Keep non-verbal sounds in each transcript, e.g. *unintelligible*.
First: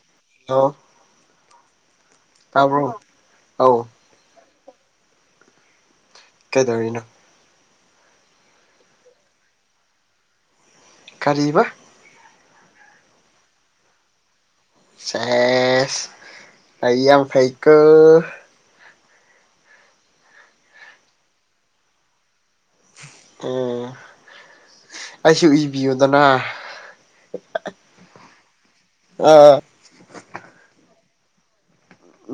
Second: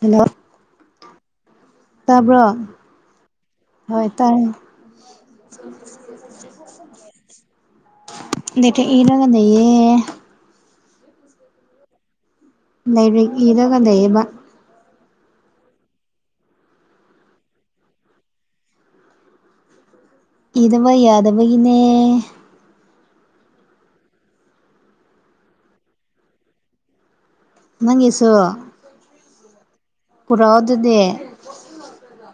Hello ꯂꯣ ꯇꯥꯕ꯭ꯔꯣ ꯑꯧ ꯍꯣꯏ ꯇꯥꯏꯦ ꯀꯩꯗꯧꯔꯤꯅꯣ ꯗꯊ ꯏꯔꯒꯗꯌꯦ ꯀꯔꯤꯕ ꯂꯥꯏꯔꯤꯛ ꯏꯔꯒ ꯂꯩꯔꯤꯕꯕ ꯁꯦꯁ ꯇ ꯌꯥꯝ ꯐꯩꯀ ꯏꯗꯕ ꯌꯥꯗꯕꯒꯤꯅꯦ ꯑꯣ ꯑꯩꯁꯨ ꯏꯕꯤꯌꯨꯗꯅ ꯅꯪꯁꯨꯣ ꯑꯣ ꯀꯔꯣꯗꯅꯦ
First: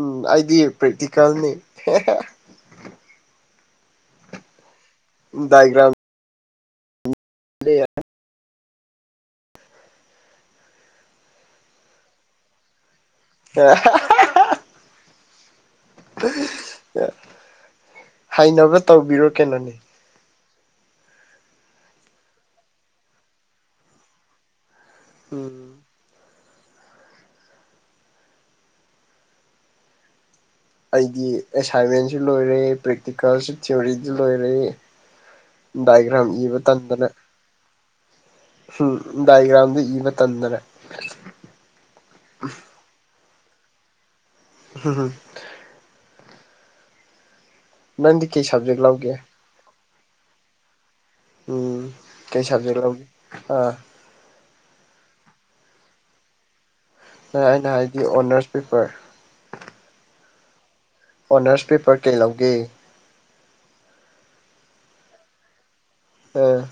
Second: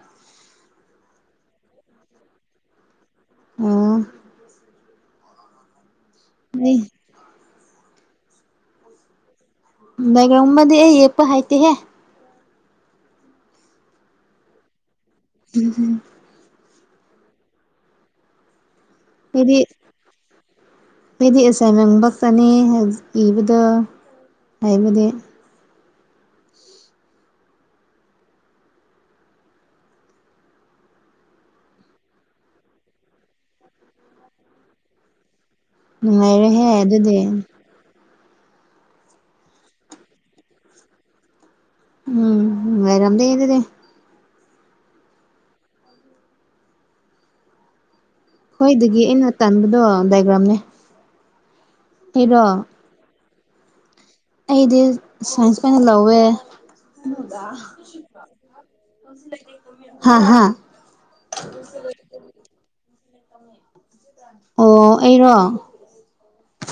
ꯎꯝ ꯑꯩꯗꯤ ꯄ꯭ꯔꯦꯛꯇꯤꯀꯦꯜꯅꯤ ꯑꯣ ꯗꯥꯏꯒ꯭ꯔꯥꯝ ꯅ ꯗꯥꯏꯒꯔꯥꯝ ꯑꯦꯝꯗꯤ ꯌꯦꯀꯄ ꯍꯥꯏꯇꯦ ꯍꯦ ꯑꯍ ꯎꯝꯝ ꯑ ꯍꯅꯕ ꯇꯧꯕꯤꯔꯣ ꯀꯩꯅꯣꯅꯤ ꯈꫭꯏꯗꯤ ꯑꯦꯁꯥꯏꯟꯃꯦꯟ ꯈꯛꯇꯅꯤ ꯏꯕꯗꯣ ꯍꯥꯏꯕꯗꯤ ꯎꯝ ꯑꯩꯗꯤ ꯑꯦꯁꯥꯏꯟꯃꯦꯟꯁꯨ ꯂꯣꯏꯔꯦ ꯄ꯭ꯔꯦꯛꯇꯤꯀꯦꯜꯁꯨ ꯊꯤꯑꯣꯔꯤꯁꯨ ꯂꯣꯏꯔꯦ꯫ ꯗꯥꯏꯒ꯭ꯔꯥꯝ ꯏꯕ ꯅꯨꯡꯉꯥꯏꯔꯦꯍꯦ ꯇꯟꯗꯅ ꯑꯗꯨꯗꯤ ꯎꯝ ꯗꯥꯏꯒ꯭ꯔꯥꯝꯗꫭ ꯏꯕ ꯇꯟꯗꯅ꯫ ꯎꯝꯉꯔꯗ ꯌꯦꯗꯗꯤꯦ ꯍꯝ ꯍꯝ ꯃꯦꯦꯟꯗꯤ ꯍꫭꯏꯗꯒꯤ ꯑꯩꯅ ꯇꯟꯕꯗꯣ ꯗꯥꯏꯒ꯭ꯔꯥꯝꯅꯦ꯫ ꯎꯝ ꯑꯩꯔꯣ ꯀꯩ ꯁꯕꯖꯦꯛ ꯂꯧ ꯑꯥ꯫ ꯑꯩꯗꯤ ꯁꯥꯏꯟꯁ ꯑꯣꯏꯅ ꯂꯧꯋꯦ꯫ ꯅꯦ ꯑꯩꯅ ꯍꯥꯏꯗꯤ ꯑꯣꯅꯔꯁ ꯄꯦꯄꯔ꯫ ꯍꯥ ꯍꯥ꯫ ꯑꯣꯅꯔꯁ ꯄꯦꯄꯔ ꯀꯩ ꯂꯧꯒꯦ꯫ *inaudible* ꯑꯣ ꯑꯩꯔꯣ꯫ ꯑ꯫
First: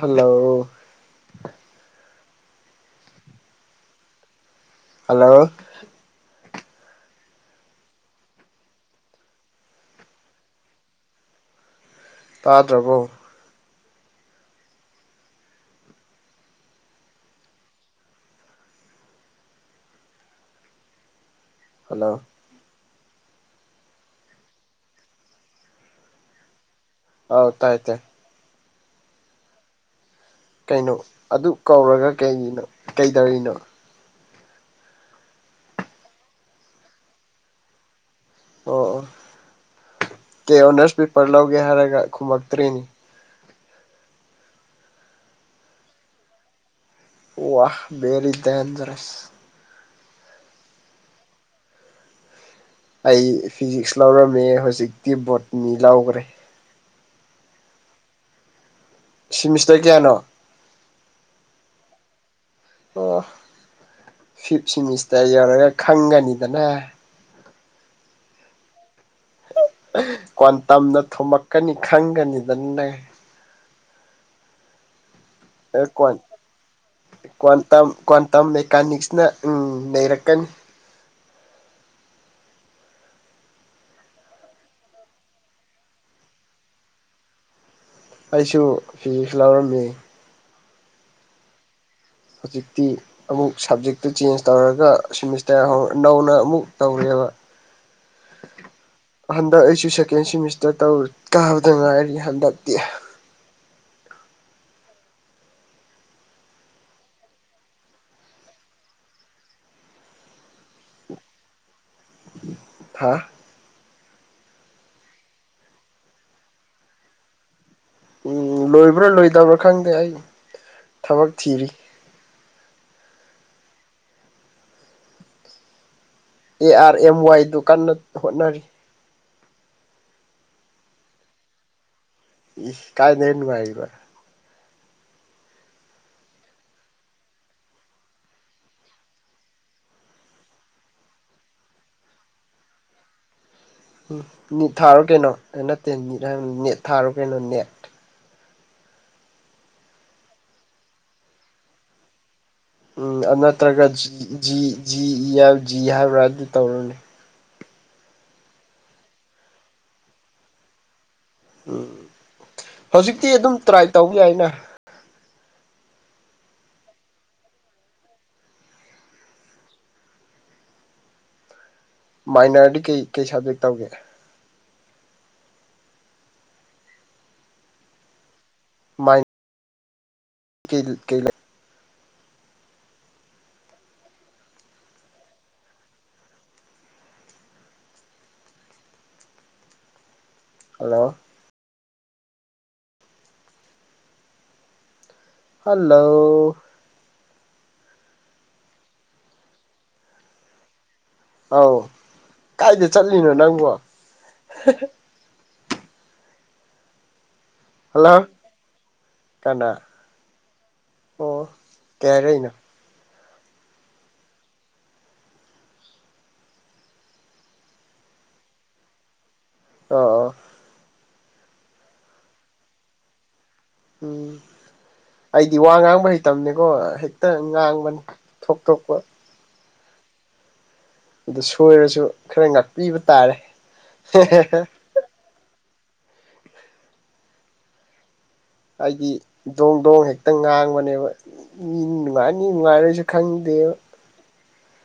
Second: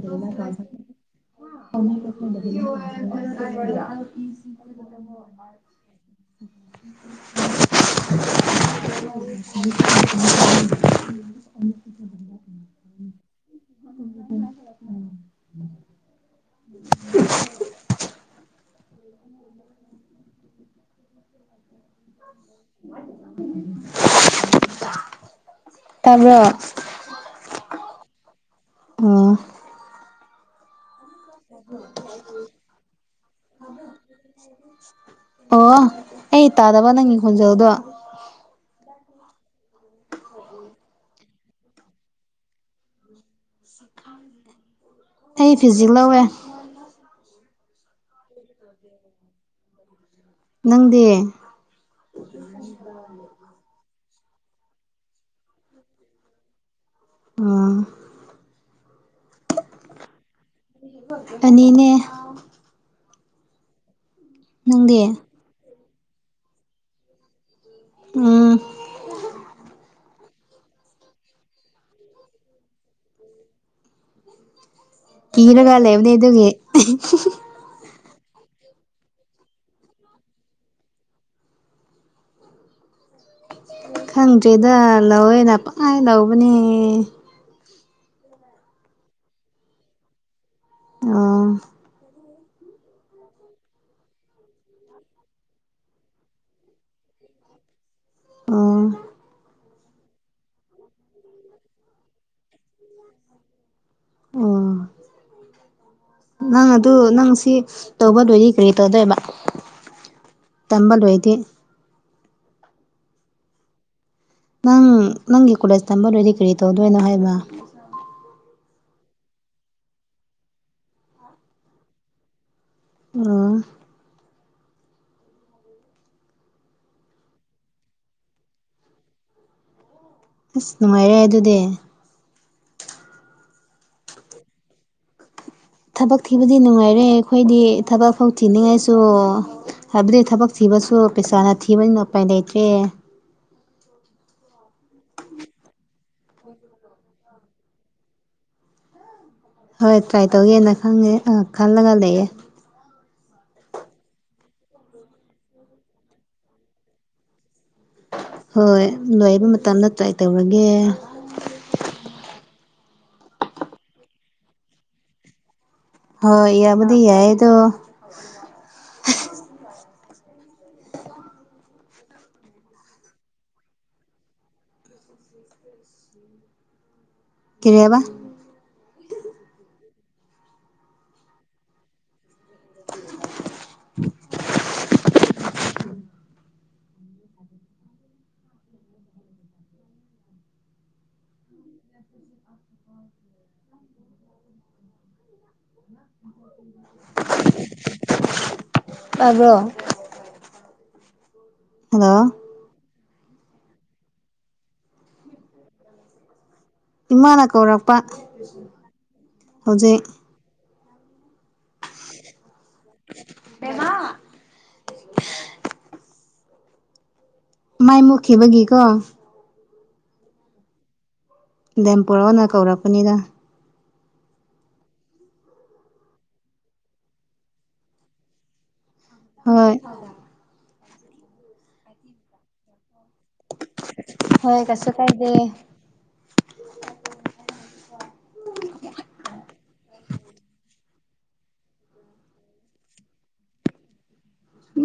ꯍꯜꯂꯣ ꯍꯜꯂꯣ *unintelligible* *unintelligible* ꯇꯥꯗ꯭ꯔꯕꯣ꯫ *inaudible* *inaudible* ꯍꯜꯂꯣ꯫ ꯇꯥꯕ꯭ꯔꯣ꯫ ꯑꯧ ꯇꯥꯏ ꯇꯦ꯫ ꯑꫭ꯫ ꯀꯩꯅꯣ ꯑꯗꯨꯛ ꯀꯧꯔꯒ ꯀꯩꯒꯤꯅꯣ ꯀꯩꯗꯧꯔꯤꯅꯣ꯫ ꯑꯣ ꯑꯩ ꯇꯥꯗꯕ ꯅꯪꯒꯤ ꯈꯣꯟꯖꯦꯜꯗꯣ꯫ ꯑꯣ-ꯑꯣ ꯀꯩ ꯑꯣꯅꯔꯁ ꯄꯦꯄꯔ ꯂꯧꯒꯦ ꯍꯥꯏꯔꯒ ꯈꯨꯝꯃꯛꯇ꯭ꯔꯦꯅꯦ꯫ ꯑꯩ ꯐꯤꯖꯤ ꯂꯧꯋꯦ꯫ ꯋꯥ ꯕꯦꯔꯤ ꯗꯦꯟꯖꯔꯦꯁ꯫ ꯅꯪꯗꯤ꯫ ꯑꯩ ꯐꯤꯖꯤꯛꯁ ꯂꯧꯔꯝꯃꯦ ꯍꯧꯖꯤꯛꯇꯤ ꯕꯣꯇꯅꯤ ꯂꯧꯈ꯭ꯔꯦ꯫ ꯑꫭ꯫ ꯁꯤꯃꯤꯁꯇꯔ ꯀꯌꯥꯅꯣ꯫ ꯑꯅꯤꯅꯦ꯫ ꯑꯣ ꯐꯤꯞ ꯅꯪꯗꯤ ꯁꯤꯃꯤꯁꯇꯔ ꯌꯧꯔꯒ ꯈꯪꯒꯅꯤꯗꯅꯥ꯫ ꯎꯝ꯫ ꯀ꯭ꯋꯥꯟꯇꯝꯅ ꯊꫭꯝꯃꯛꯀꯅꯤ ꯈꯪꯒꯅꯤꯗꯅ ꯅꯪ꯫ ꯀꯤꯔꯒ ꯅꯪ ꯂꯩꯕꯅꯦ ꯀ꯭ꯋꯥꯟ ꯑꯗꯨꯒꯤ꯫ ꯀ꯭ꯋꯥꯟꯇꯝ ꯀ꯭ꯋꯥꯟꯇꯝ ꯃꯦꯀꯥꯅꯤꯛꯁꯅ ꯎꯝ ꯅꯩꯔꯛꯀꯅꯤ꯫ ꯈꯪꯗ꯭ꯔꯦꯗ ꯂꯧꯋꯦꯅ ꯄꯪꯍꯥꯏ ꯂꯧꯕꯅꯤ꯫ ꯑꯩꯁꯨ ꯐꯤꯖꯤꯛꯁ ꯂꯧꯔꯝꯃꯤ꯫ ꯑꫭ꯫ ꯍꯧꯖꯤꯛꯇꯤ ꯑꯃꯨꯛ ꯁꯕꯖꯦꯛꯇꯨ ꯆꯦꯟꯖ ꯇꯧꯔꯒ ꯁꯤꯦꯃꯤꯁꯇꯔ ꯅꯧꯅ ꯑꯃꯨꯛ ꯇꯧꯔꯦꯕ ꯑꯣ ꯍꯟꯗꯀ ꯑꯩꯁꯨ ꯁꯦꯝ ꯁꯦꯀꯦꯟ ꯁꯦꯃꯤꯁꯇꯔ ꯇꯧꯔꯤ ꯀꯥꯕꯗ ꯉꯥꯏꯔꯤ ꯍꯟꯗꯛꯇꯤ *unintelligible* ꯑꯣ ꯅꯪ ꯑꯗꯨ ꯅꯪ ꯁꯤ ꯇꯧꯕꯗꯣꯏꯗꯤ ꯀꯔꯤ ꯇꯧꯗꯣꯏꯕ ꯇꯝꯕꯜ ꯑꯣꯏꯗꯤ ꯍꯥ ꯅꯪ ꯅꯪꯒꯤ ꯀꯣꯂꯦꯖ ꯇꯝꯕꯔꯣꯏꯗꯤ ꯀꯔꯤ ꯇꯧꯗꯣꯏꯅꯣ ꯍꯥꯏꯕ ꯎ ꯂꯣꯏꯕ꯭ꯔꯥ ꯂꯣꯏꯗꯕ꯭ꯔꯥ ꯈꯪꯗꯦ ꯑꯩ ꯊꯕꯛ ꯊꯤꯔꯤ ꯑꯣ꯫ ꯑꯦ ꯑꯥꯔ ꯑꯦꯝ ꯋꯥꯏ ꯗꯨ ꯀꯥꯟꯟꯅ ꯍꯣꯠꯅꯔꯤ꯫ ꯑꯁ ꯅꯨꯡꯉꯥꯏꯔꯦ ꯑꯗꯨꯗꯤ꯫ ꯏ ꯀꯥꯏꯗꯅ ꯅꯨꯡꯉꯥꯏꯔꯤꯕ꯫ ꯊꯕꯛ ꯊꯤꯕꯗꯤ ꯅꯨꯡꯉꯥꯏꯔꯦ ꯑꯩꯈꯣꯏꯗꯤ ꯊꯕꯛ ꯐꯧ ꯊꯤꯅꯤꯡꯉꯥꯏꯁꯨ ꯍꯥꯏꯕꯗꯤ ꯊꯕꯛ ꯊꯤꯕꯁꯨ ꯄꯩꯁꯥꯅ ꯊꯤꯕꯅꯤꯅ ꯎꯄꯥꯏ ꯂꯩꯇ꯭ꯔꯦ꯫ ꯎꯝ ꯅꯤꯠ ꯊꯥꯔꯣ ꯀꯩꯅꯣ ꯑꯦ ꯅꯠꯇꯦ ꯅꯤꯠ ꯍꯥꯏꯕ ꯅꯦꯠ ꯊꯥꯔꯣ ꯀꯩꯅꯣ ꯅꯦꯠ꯫ ꯍꯣꯏ ꯇ꯭ꯔꯥꯏ ꯇꯧꯒꯦꯅ ꯈꯪꯉꯦ ꯑ ꯈꯜꯂꯒ ꯂꯩꯌꯦ꯫ ꯎꯝ ꯑ ꯅꯠꯇ꯭ꯔꯒ ꯖꯤ ꯖꯤ ꯏ ꯍꯥꯏ ꯖꯤ ꯍꯥꯏꯕ꯭ꯔꯥ ꯑꯗꯨ ꯇꯧꯔꫭꯅꯦ꯫ ꯍꯣꯏ ꯂꯣꯏꯕ ꯃꯇꯝꯗ ꯇ꯭ꯔꯥꯏ ꯇꯧꯔꯒꯦ ꯎꯝ ꯍꯧꯖꯤꯛꯇꯤ ꯑꯗꯨꯝ ꯇ꯭ꯔꯥꯏ ꯇꯧꯒꯦ ꯌꯥꯏꯅ ꯍꯣꯏ ꯏꯕꯗꯤ ꯌꯥꯏꯑꯗꯣ ꯃꯥꯏꯅꯔꯗꯤ ꯀꯩ ꯀꯩ ꯁꯕꯖꯦꯛ ꯇꯧꯒꯦ *unintelligible* ꯀꯔꯤ ꯍꯥꯏꯕ ꯃꯥꯏ ꯀ *unintelligible* ꯀꯩꯂꯩ *unintelligible* ꯍꯜꯂꯣ ꯍꯜꯂꯣ ꯇꯥꯕ꯭ꯔꯣ ꯑꯥꯎ ꯍꯜꯂꯣ ꯀꯥꯏꯗ ꯆꯠꯂꯤꯅꯣ ꯅꯪꯕꯣ ꯏꯅ ꯑꯀꯧꯔꯞ ꯍꯜꯂꯣ ꯀꯅꯥ ꯑꯣ ꯀꯩ ꯍꯥꯏꯔꯛꯏꯅꯣ ꯃꯃ ꯃꯥꯏ ꯃꯨꯈꯤꯕꯒꯤ ꯀꯣ ꯑꯥ ꯑ ꯗꯦꯝꯄꯣꯔꯣꯅ ꯀꯧꯔꯛꯄꯅꯤꯗ ꯎꯝ ꯑꯩꯗꯤ ꯋꯥ ꯉꯥꯡꯕ ꯍꯩꯇꯕꯅꯦꯀꯣ ꯍꯦꯛꯇ ꯉꯥꯡꯕꯅꯤ ꯊꯣꯛꯇ ꯊꯣꯛꯄ ꯍꯣꯏ ꯑꯗꯨ ꯁꯣꯏꯔꯁꯨ ꯈꯔ ꯉꯥꯛꯄꯤꯕ ꯇꯥꯔꯦ ꯍꯣꯏ ꯀꯁꯨ ꯀꯥꯏꯗꯦ ꯍꯥꯏꯗꯤ ꯗꯣꯡ ꯗꯣꯡ ꯍꯦꯛꯇ ꯉꯥꯡꯕꯅꯦꯕ ꯃꯤ ꯅꯨꯡꯉꯥꯏꯅꯤ ꯅꯨꯡꯉꯥꯏꯔꯁꯨ ꯈꯪꯗꯦꯕ ꯎ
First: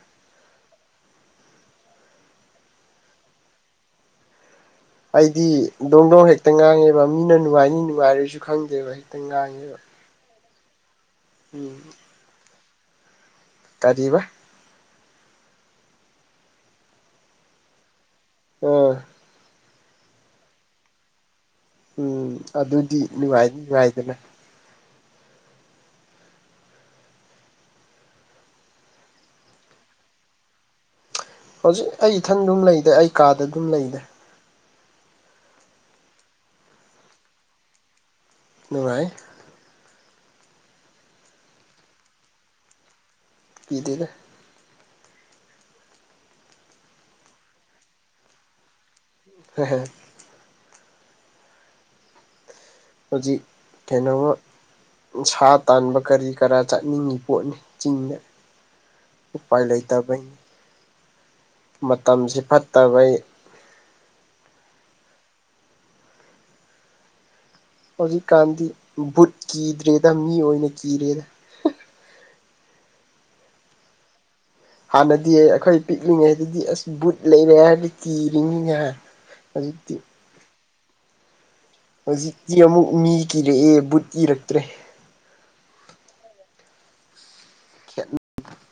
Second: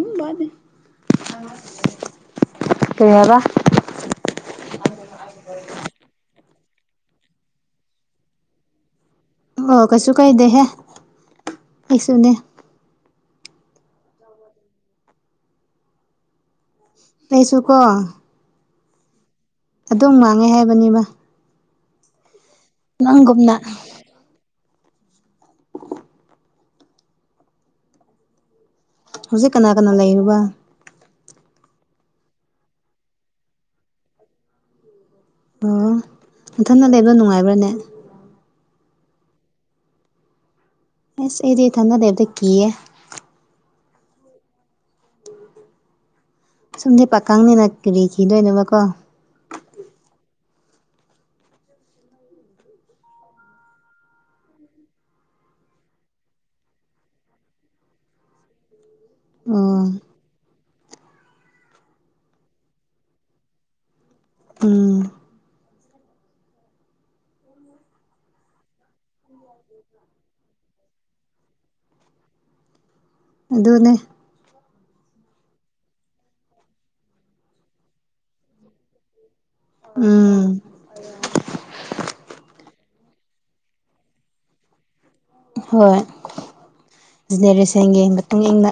ꯀꯩ ꯍꯥꯏꯕ ꯑꯩꯗꯤ ꯗꯣꯡ ꯗꯣꯡ ꯍꯦꯛꯇ ꯉꯥꯡꯉꯦꯕ ꯃꯤꯅ ꯅꯨꯡꯉꯥꯏꯅꯤ ꯅꯨꯡꯉꯥꯏꯔꯁꯨ ꯈꯪꯗꯦꯕ ꯍꯦꯛꯇ ꯉꯥꯏꯉ ꯑꯣ ꯀꯩꯁꯨ ꯀꯥꯏꯗꯦꯍꯦ ꯎꯝ ꯑꯩꯁꯨꯅꯦ ꯇꯔꯤꯕ ꯇꯩꯁꯨ ꯀꯣ ꯑꯥ ꯑꯗꯨꯝ ꯃꯥꯡꯉꯦ ꯍꯥꯏꯕꯅꯦꯕ ꯎꯝ ꯑꯗꯨꯗꯤ ꯅꯨꯡꯉꯥꯏ ꯅꯪꯒꯨꯝꯅ ꯅꯨꯡꯉꯥꯏꯗꯅ ꯍꯧꯖꯤꯛ ꯀꯅꯥ ꯀꯅꯥ ꯂꯩꯌꯦꯕ ꯍꯧꯖꯤꯛ ꯑꯩ ꯏꯊꯟ ꯑꯗꯨꯝ ꯂꯩꯗ ꯑꯩ ꯀꯥꯗ ꯑꯗꯨꯝ ꯂꯩꯗ ꯑꫭ ꯅꯊꯟꯗ ꯂꯩꯕꯗꯨ ꯅꯨꯡꯉꯥꯏ ꯕꯔꯅꯦ ꯅꯨꯡꯉꯥꯏ ꯑꯦꯁ ꯑꯩꯗꯤ ꯊꯝꯅꯗꯦꯕꯗ ꯀꯦ ꯏꯗꯅ ꯑꯁꯨꯝꯗꯤꯦ ꯄꯥꯀꯪꯅꯦꯅ ꯀꯈꯤꯗꯣꯏꯅꯦꯕ ꯀꯣ ꯍ ꯍꯧꯖꯤꯛ ꯀꯩꯅꫭꯃ ꯁꯥ ꯇꯥꯟꯕ ꯀꯔꯤ ꯀꯔꯥ ꯆꯠꯅꯤꯡꯉꯤ ꯄꯣꯠꯅꯤ ꯆꯤꯡꯗ ꯎ ꯄꯥꯏ ꯑꯣ ꯂꯩꯗꯕꯩ ꯃꯇꯝꯁꯤ ꯐꯠꯇꯕꯩ ꯎꯝ ꯍꯧꯖꯤꯛꯀꯥꯟꯗꯤ ꯕꯨꯠ ꯀꯤꯗ꯭ꯔꯦꯗ ꯃꯤ ꯑꯣꯏꯅ ꯀꯤꯔꯦꯗ ꯑꯗꯨꯅꯦ ꯍꯥꯟꯅꯗꯤ ꯑꯩꯈꯣꯏ ꯄꯤꯛꯂꯤꯉꯩꯗꯗꯤ ꯑꯁ ꯕꯨꯠ ꯂꯩꯔꯦ ꯍꯥꯏꯕꯗ ꯀꯤꯔꯤꯅꯤꯅꯦ ꯈꯩꯖꯤꯛ ꯎꯝ ꯍꯧꯖꯤꯛꯇꯤ ꯑꯃꯨꯛ ꯃꯤ ꯀꯤꯔꯛꯑꯦ ꯕꯨꯠ ꯀꯤꯔꯛꯇ꯭ꯔꯦ ꯍꯣꯏ ꯖꯦꯅꯦꯔꯦꯁꯟꯒꯤ ꯃꯇꯨꯡꯏꯟꯅ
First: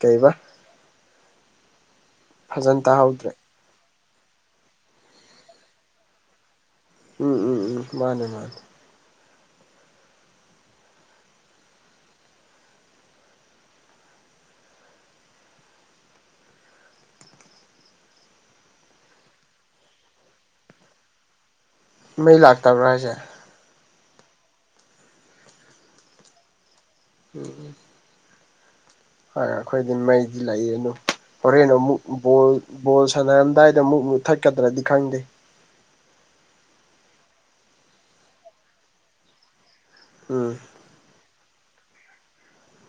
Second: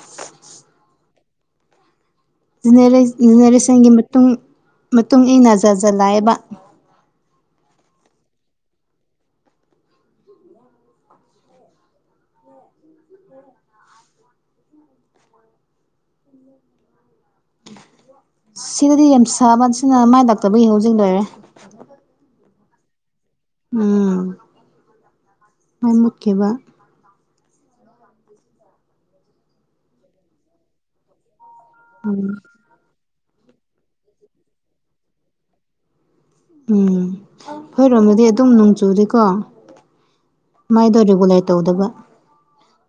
ꯀꯩꯕ ꯐꯖꯅ ꯖꯦꯅꯦꯔꯦ ꯇꯥꯍꯧꯗ꯭ꯔꯦ ꯖꯦꯅꯦꯔꯦꯁꯟꯒꯤ ꯃꯇꯨꯡ ꯃꯇꯨꯡ ꯏꯟꯅ ꯖꯥꯠ ꯖꯥ ꯂꯥꯛꯑꯦꯕ ꯎꯝ ꯎꯝ ꯎꯝ ꯃꯥꯅꯦ ꯃꯥꯅꯦ ꯁꯤꯗꯗꯤ ꯌꯥꯝ ꯁꯥꯕ ꯁꯤꯅ ꯃꯥꯏ ꯗꯥꯛꯇꯕꯨ ꯌꯦꯡꯍꯧ ꯖꯤꯡ ꯂꯣꯏꯔꯦ ꯃꯩ ꯂꯥꯛꯇꯕ꯭ꯔꯥ ꯍꯥꯏꯁꯦ ꯎꯝ ꯃꯩ ꯃꯨꯠꯀꯤꯕ ꯎꯝ ꯍꫭꯏ ꯑꯩꯈꯣꯏꯗꯤ ꯃꯩꯗꯤ ꯂꯥꯛꯏꯗꯨꯝ ꯍꯣꯔꯦꯟ ꯑꯃꯨꯛ ꯎꯝ ꯕꯣꯜ ꯕꯣꯜ ꯁꯥꯟꯅꯔꯝꯗꯥꯏꯗ ꯑꯃꯨꯛ ꯃꯨꯛ ꯊꯠꯀꯗ꯭ꯔꯗꯤ ꯈꯪꯗꯦ ꯎꯝ ꯐꯣꯏꯔꯣꯝꯃꯗꯤ ꯑꯗꯨꯝ ꯅꯣꯡꯆꯨꯔꯤꯀꯣ ꯎꯝ ꯃꯥꯏꯗꯣ ꯔꯤꯒꯨꯂꯠ ꯇꯧꯗꯕ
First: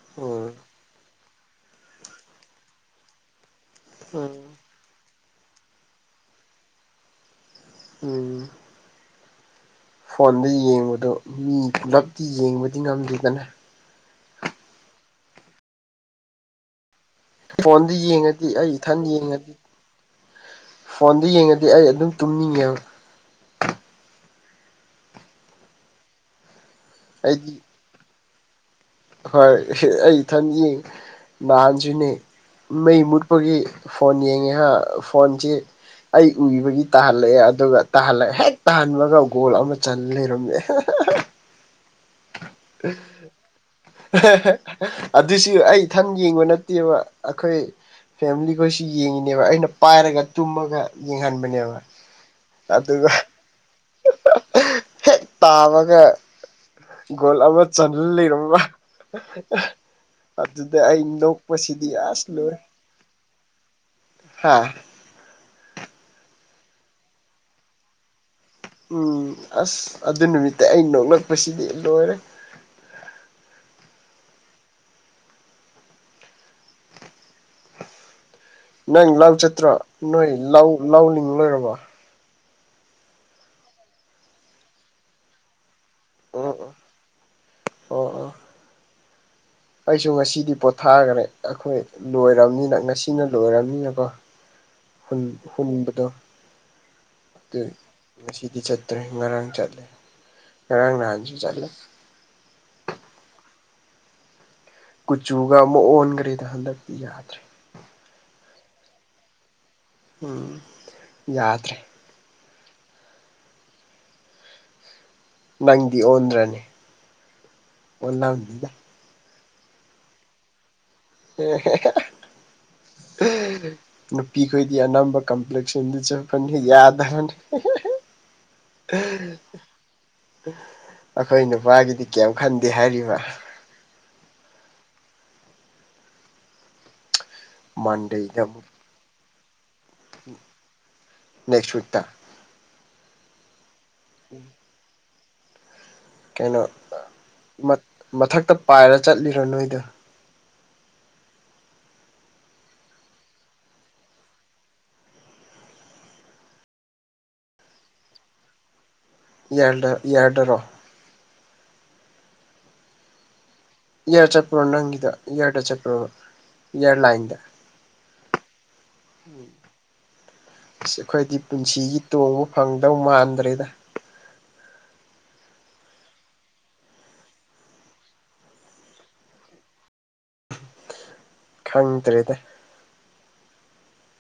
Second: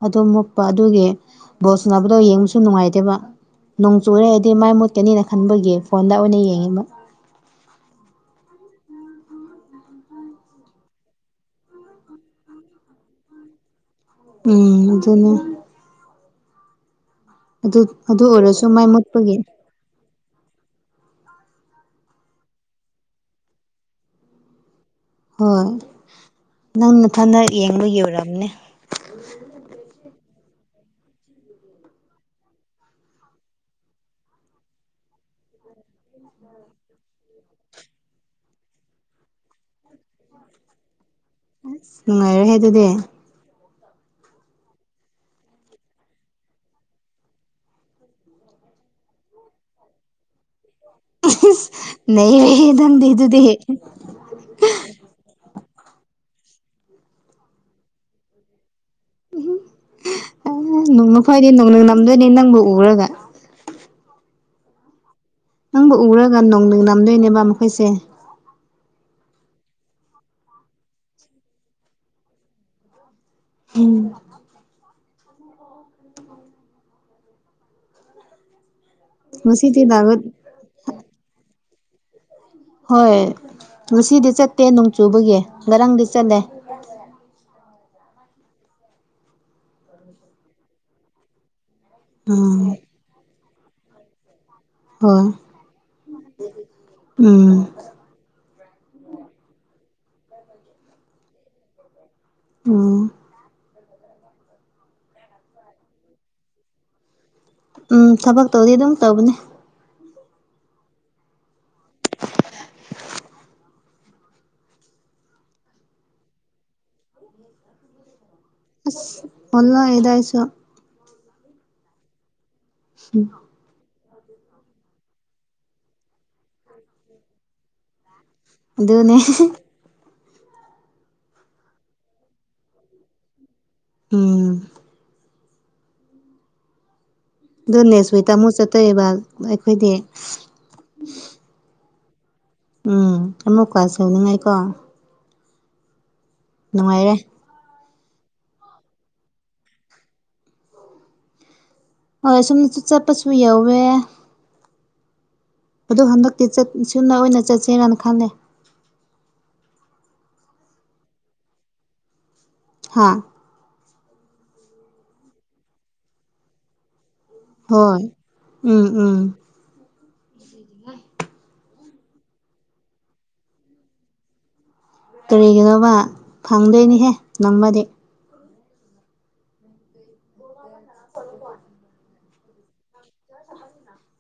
ꯑꯗꯨ ꯎꯝ ꯃꯨꯠꯄ ꯑꯗꯨꯒꯤ ꯕꯣꯁꯅꯕꯗꯣ ꯌꯦꯡꯕꯁꯨ ꯅꯨꯡꯉꯥꯏꯇꯦꯕ ꯅꯣꯡ ꯆꯨꯔꯦ ꯍꯥꯏꯗꯤ ꯃꯥꯏ ꯃꯨ ꯀꯅꯦꯅ ꯈꯟꯕꯒꯤ ꯐꯣꯟꯗ ꯑꯣꯏꯅ ꯌꯦꯡꯉꯦꯕ ꯎꯝ ꯐꯣꯟꯗ ꯌꯦꯡꯕꯗꯣ ꯃꯤ ꯄꯨꯂꯞꯇꯤ ꯌꯦꯡꯕꯗꯤ ꯉꯝꯗꯦꯗꯅ ꯎꯝ ꯑꯗꯨꯅꯦ ꯑꯗꯨ ꯐꯣꯟꯗꯤ ꯑꯗꯨ ꯌꯦꯡꯉꯗꯤ ꯑꯣꯏꯔꯁꯨ ꯑꯩ ꯃꯥꯏ ꯏꯊꯟ ꯃꯨꯠꯄꯒꯤ ꯌꯦꯡꯉꯗꯤ ꯐꯣꯟꯗ ꯌꯦꯡꯉꯗꯤ ꯑꯩ ꯑꯗꯨꯝ ꯇꯨꯝꯅꯤꯡꯉꯦꯕ ꯍꯣꯏ ꯅꯪꯅꯊꯟꯗ ꯑꯩꯗꯤ ꯌꯦꯡꯕꯒꯤ ꯑꫭꯏꯔꯝꯅꯤ ꯍꯣꯏ ꯑꯩ ꯏꯊꯟ ꯌꯦꯡ ꯅꯍꯥꯟꯁꯨꯅꯦ ꯃꯩ ꯃꯨꯠꯄꯒꯤ ꯐꯣꯟ ꯌꯦꯡꯉꯦꯍꯥ ꯐꯣꯟꯁꯤ ꯑꯩ ꯎꯏꯕꯒꯤ ꯇꯥꯍꯜꯂꯛꯑꯦ ꯑꯗꯨꯒ ꯇꯍꯜꯂꯦ ꯍꯦꯛ ꯇꯥꯍꯟꯕꯒ ꯒꯣꯜ ꯑꯃ ꯆꯜ ꯂꯩꯔꯝꯃꯦ ꯎꯔ *unintelligible* ꯑꯥ ꯑꯗꯨꯁꯨ ꯑꯩ ꯏꯊꯟ ꯌꯦꯡꯕ ꯅꯠꯇꯦꯕ ꯑꯩꯈꯣꯏ ꯐꯦꯃꯤꯂꯤꯒꫭꯏꯁꯨ ꯌꯦꯡꯉꯤꯅꯦꯕ ꯑꯩꯅ ꯄꯥꯏꯔꯒ ꯇꯨꯝꯃꯒ ꯌꯦꯡꯍꯟꯕꯅꯦꯕ ꯅꯩꯔꯦꯍꯦ ꯑꯗꯩꯝꯗꯤ ꯑꯗꯨꯒ ꯗꯨꯗꯤ ꯍꯦꯛ ꯇꯥꯕꯒ ꯒꯣꯜ ꯑꯃ ꯆꯜꯂ ꯂꯩꯔꯝꯕ ꯑꯗꯨꯗ ꯑꯩ ꯃꯈꯣꯏꯗꯤ ꯅꯣꯡꯅꯤꯡ ꯅꯣꯛꯄꯁꯤꯗꯤ ꯅꯝꯗꯣꯏꯅꯤ ꯑꯁ ꯂꯣꯏꯔꯦ ꯅꯪꯕꯨ ꯎꯔꯒ ꯍꯥ ꯅꯪꯕꯨ ꯎꯔꯒ ꯅꯣꯡꯗ ꯅꯝꯗꯣꯏꯅꯦꯕ ꯃꯈꯣꯏꯁꯦ ꯎꯝ ꯑꯁ ꯑꯗꯨ ꯅꯨꯃꯤꯠꯇ ꯑꯩ ꯅꯣꯛꯂꯛꯄꯁꯤꯗꯤ ꯂꯣꯏꯔꯦ ꯎꯝ ꯑꯣ *unintelligible* ꯅꯪ ꯂꯧ ꯆꯠꯇ꯭ꯔꯣ ꯉꯁꯤꯗꯤ ꯂꯥꯛ ꯅꯣꯏ ꯂꯧ ꯂꯧꯂꯤꯡ ꯂꯣꯏꯔꯕꯣ ꯍꯣꯏ ꯉꯁꯤꯗꯤ ꯆꯠꯇꯦ ꯅꯣꯡꯆꯨꯕꯒꯤ ꯉꯔꯥꯡꯗꯤ ꯆꯠꯂꯦ ꯑꯣ ꯑꯣ ꯑꯣ ꯑꯣ ꯑꯩꯁꯨ ꯉꯁꯤꯗꯤ ꯄꯣꯊꯥꯈ꯭ꯔꯦ ꯑꯩꯈꯣꯏ ꯂꯣꯏꯔꯕꯅꯤꯅ ꯎꯝ ꯉꯁꯤꯅ ꯂꯣꯏꯔꯕꯅꯤꯅꯀꯣ ꯍꯣꯏ ꯍꯨꯝꯕꯗꯣ ꯎꯝ ꯑꯇꯩ ꯉꯁꯤꯗꯤ ꯆꯠꯇ꯭ꯔꯦ ꯉꯔꯥꯡ ꯆꯠꯂꯦ ꯉꯔꯥꯡ ꯅꯍꯥꯟꯁꯨ ꯆꯠꯂꯦ ꯑ ꯀꯨꯆꯨꯒ ꯑꯃꯨꯛ ꯑꯣꯟꯈ꯭ꯔꯦꯗ ꯍꯟꯗꯛꯇꯤ ꯌꯥꯗ꯭ꯔꯦ ꯎꯝ ꯊꯕꯛꯇꯧꯗꯤ ꯑꯗꯨꯝ ꯇꯧꯕꯅꯦ ꯎꯝ ꯌꯥꯗ꯭ꯔꯦ ꯅꯪꯗꯤ ꯑꯣꯟꯗ꯭ꯔꯅꯤ ꯑꯣꯟꯂꯝꯑꯅꯤꯗ ꯑꯁ ꯑꯣꯟꯅꯣ ꯌꯦꯗ ꯍꯥꯏꯁꯨ *unintelligible* ꯅꯨꯄꯤꯈꯣꯏꯗꯤ ꯑꯅꯝꯕ ꯀꯝꯄ꯭ꯂꯦꯛꯁꯟꯗ ꯆꯠꯄꯅꯤ ꯌꯥꯗ꯭ꯔꯅꯤ ꯑꯗꯨꯅꯦ ꯑꯩꯈꯣꯏ ꯅꯨꯄꯥꯒꯤꯗꯤ ꯀꯔꯤꯝ ꯈꯟꯗꯦ ꯍꯥꯏꯔꯤꯕ ꯎꯝ ꯗꯣꯅꯦꯁ ꯍ ꯃꯟꯗꯦꯗ ꯇꯥꯃꯣ ꯑꯃꯨꯛ ꯆꯠꯠꯇꯔꯤꯕ ꯑꯩꯈꯣꯏꯗꯤ ꯅꯦꯛꯁ ꯋꯤꯛ ꯇ ꯎꯝ ꯑꯃꯨꯛꯀ ꯁꯧꯅꯤꯡꯉꯥꯏꯀꯣ ꯀꯩꯅꯣ ꯅꯨꯡꯉꯥꯏꯔꯦ ꯃꯊꯛꯇ ꯄꯥꯏꯔ ꯆꯠꯂꯤꯔꯣ ꯅꯣꯏꯗꯣ ꯍꯣꯏ ꯁꯣꯨꯝꯗꯁꯨ ꯆꯠꯄꯁꯨ ꯌꯧꯋꯦ ꯑꯗꯨꯗ ꯍꯟꯗꯛꯇꯤ ꯁꯨꯅ ꯑꯣꯏꯅ ꯆꯠꯁꯦꯔꯅ ꯈꯜꯂꯦ ꯌꯦꯔꯗ ꯏꯔꯗꯔꯣ ꯍꯥꯥ ꯏꯌꯥꯔ ꯆꯠꯄ꯭ꯔꯣ ꯅꯪꯒꯤꯗ ꯏꯌꯥꯔꯗ ꯆꯠꯄ꯭ꯔꯣ ꯏꯌꯥꯔꯂꯥꯏꯟꯗ ꯍꯣꯏ ꯎꯝ ꯎꯝ ꯑꯁ ꯑꯩꯈꯣꯏꯗꯤ ꯄꯨꯟꯁꯤꯒꯤ ꯇꯣꯡꯕ ꯐꯪꯗꯧ ꯃꯥꯟꯗ꯭ꯔꯦꯗ ꯀꯔꯤꯒꯤꯅꯣꯧꯕ ꯐꯪꯗꯣꯏꯅꯤꯍꯦ ꯅꯪꯃꯗꯤ ꯍ ꯣ ꯈꯪꯗ꯭ꯔꯦꯗ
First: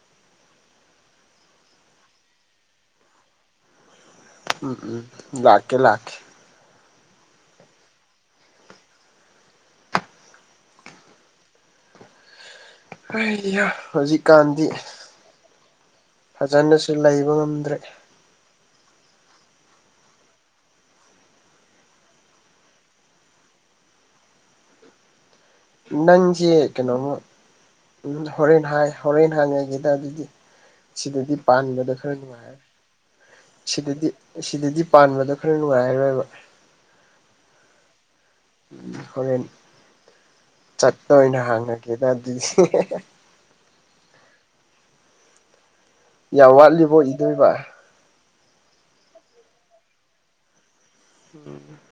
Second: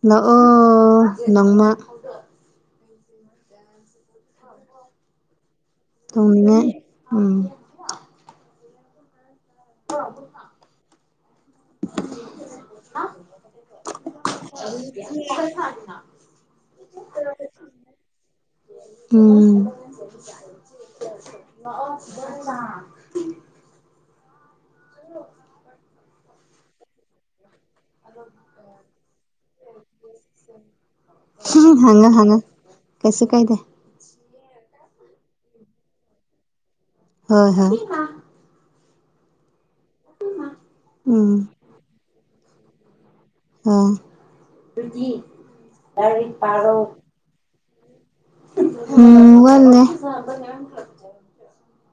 ꯅꯪ ꯑꯣ ꯅꯪꯃ ꯎꯝ ꯎꯝ ꯂꯥꯛꯀꯦ ꯂꯥꯛꯀꯦ ꯇꯅꯤꯡꯉ ꯎꯝ ꯑ ꯑꯩ ꯍꯧꯖꯤꯛꯀꯥꯟꯗꯤ ꯁ ꯐꯖꯅꯁꯨ ꯂꯩꯕ ꯉꯝꯗ꯭ꯔꯦ ꯎꯝ ꯍ ꯅꯟꯖꯦ ꯀꯩꯅꯣꯣ ꯍꯣꯔꯦꯟ ꯍꯥꯏ ꯍꯣꯔꯦꯟ ꯍꯥꯡꯉꯒꯦꯗ ꯑꯗꯨꯗꯤ ꯁꯤꯗꯗꯤ ꯄꯥꯟꯕꯗꯣ ꯈꯔ ꯅꯨꯡꯉꯥꯏꯔꯦ ꯀꯁ ꯀꯥꯏꯗ ꯑꯁꯤꯗꯗꯤ ꯄꯥꯟꯕꯗꯣ ꯈꯔ ꯅꯨꯡꯉꯥꯏꯔꯣꯏꯕ ꯍꯣꯏ ꯍꯣꯏ ꯎ ꯍꯣꯔꯦꯟ ꯆꯠꯠꯇ ꯑꯣꯏꯅ ꯎꯝ ꯍꯥꯡꯉꯒꯦꯗ ꯑꯗꯨꯗꯤ ꯑꯥ ꯌꯥ ꯋꯥꯠꯂꯤꯕꯣ ꯏꯗꯣꯏꯕ ꯎ ꯎꯝ ꯎꯝ ꯋꯥꯦ ꯎꯝ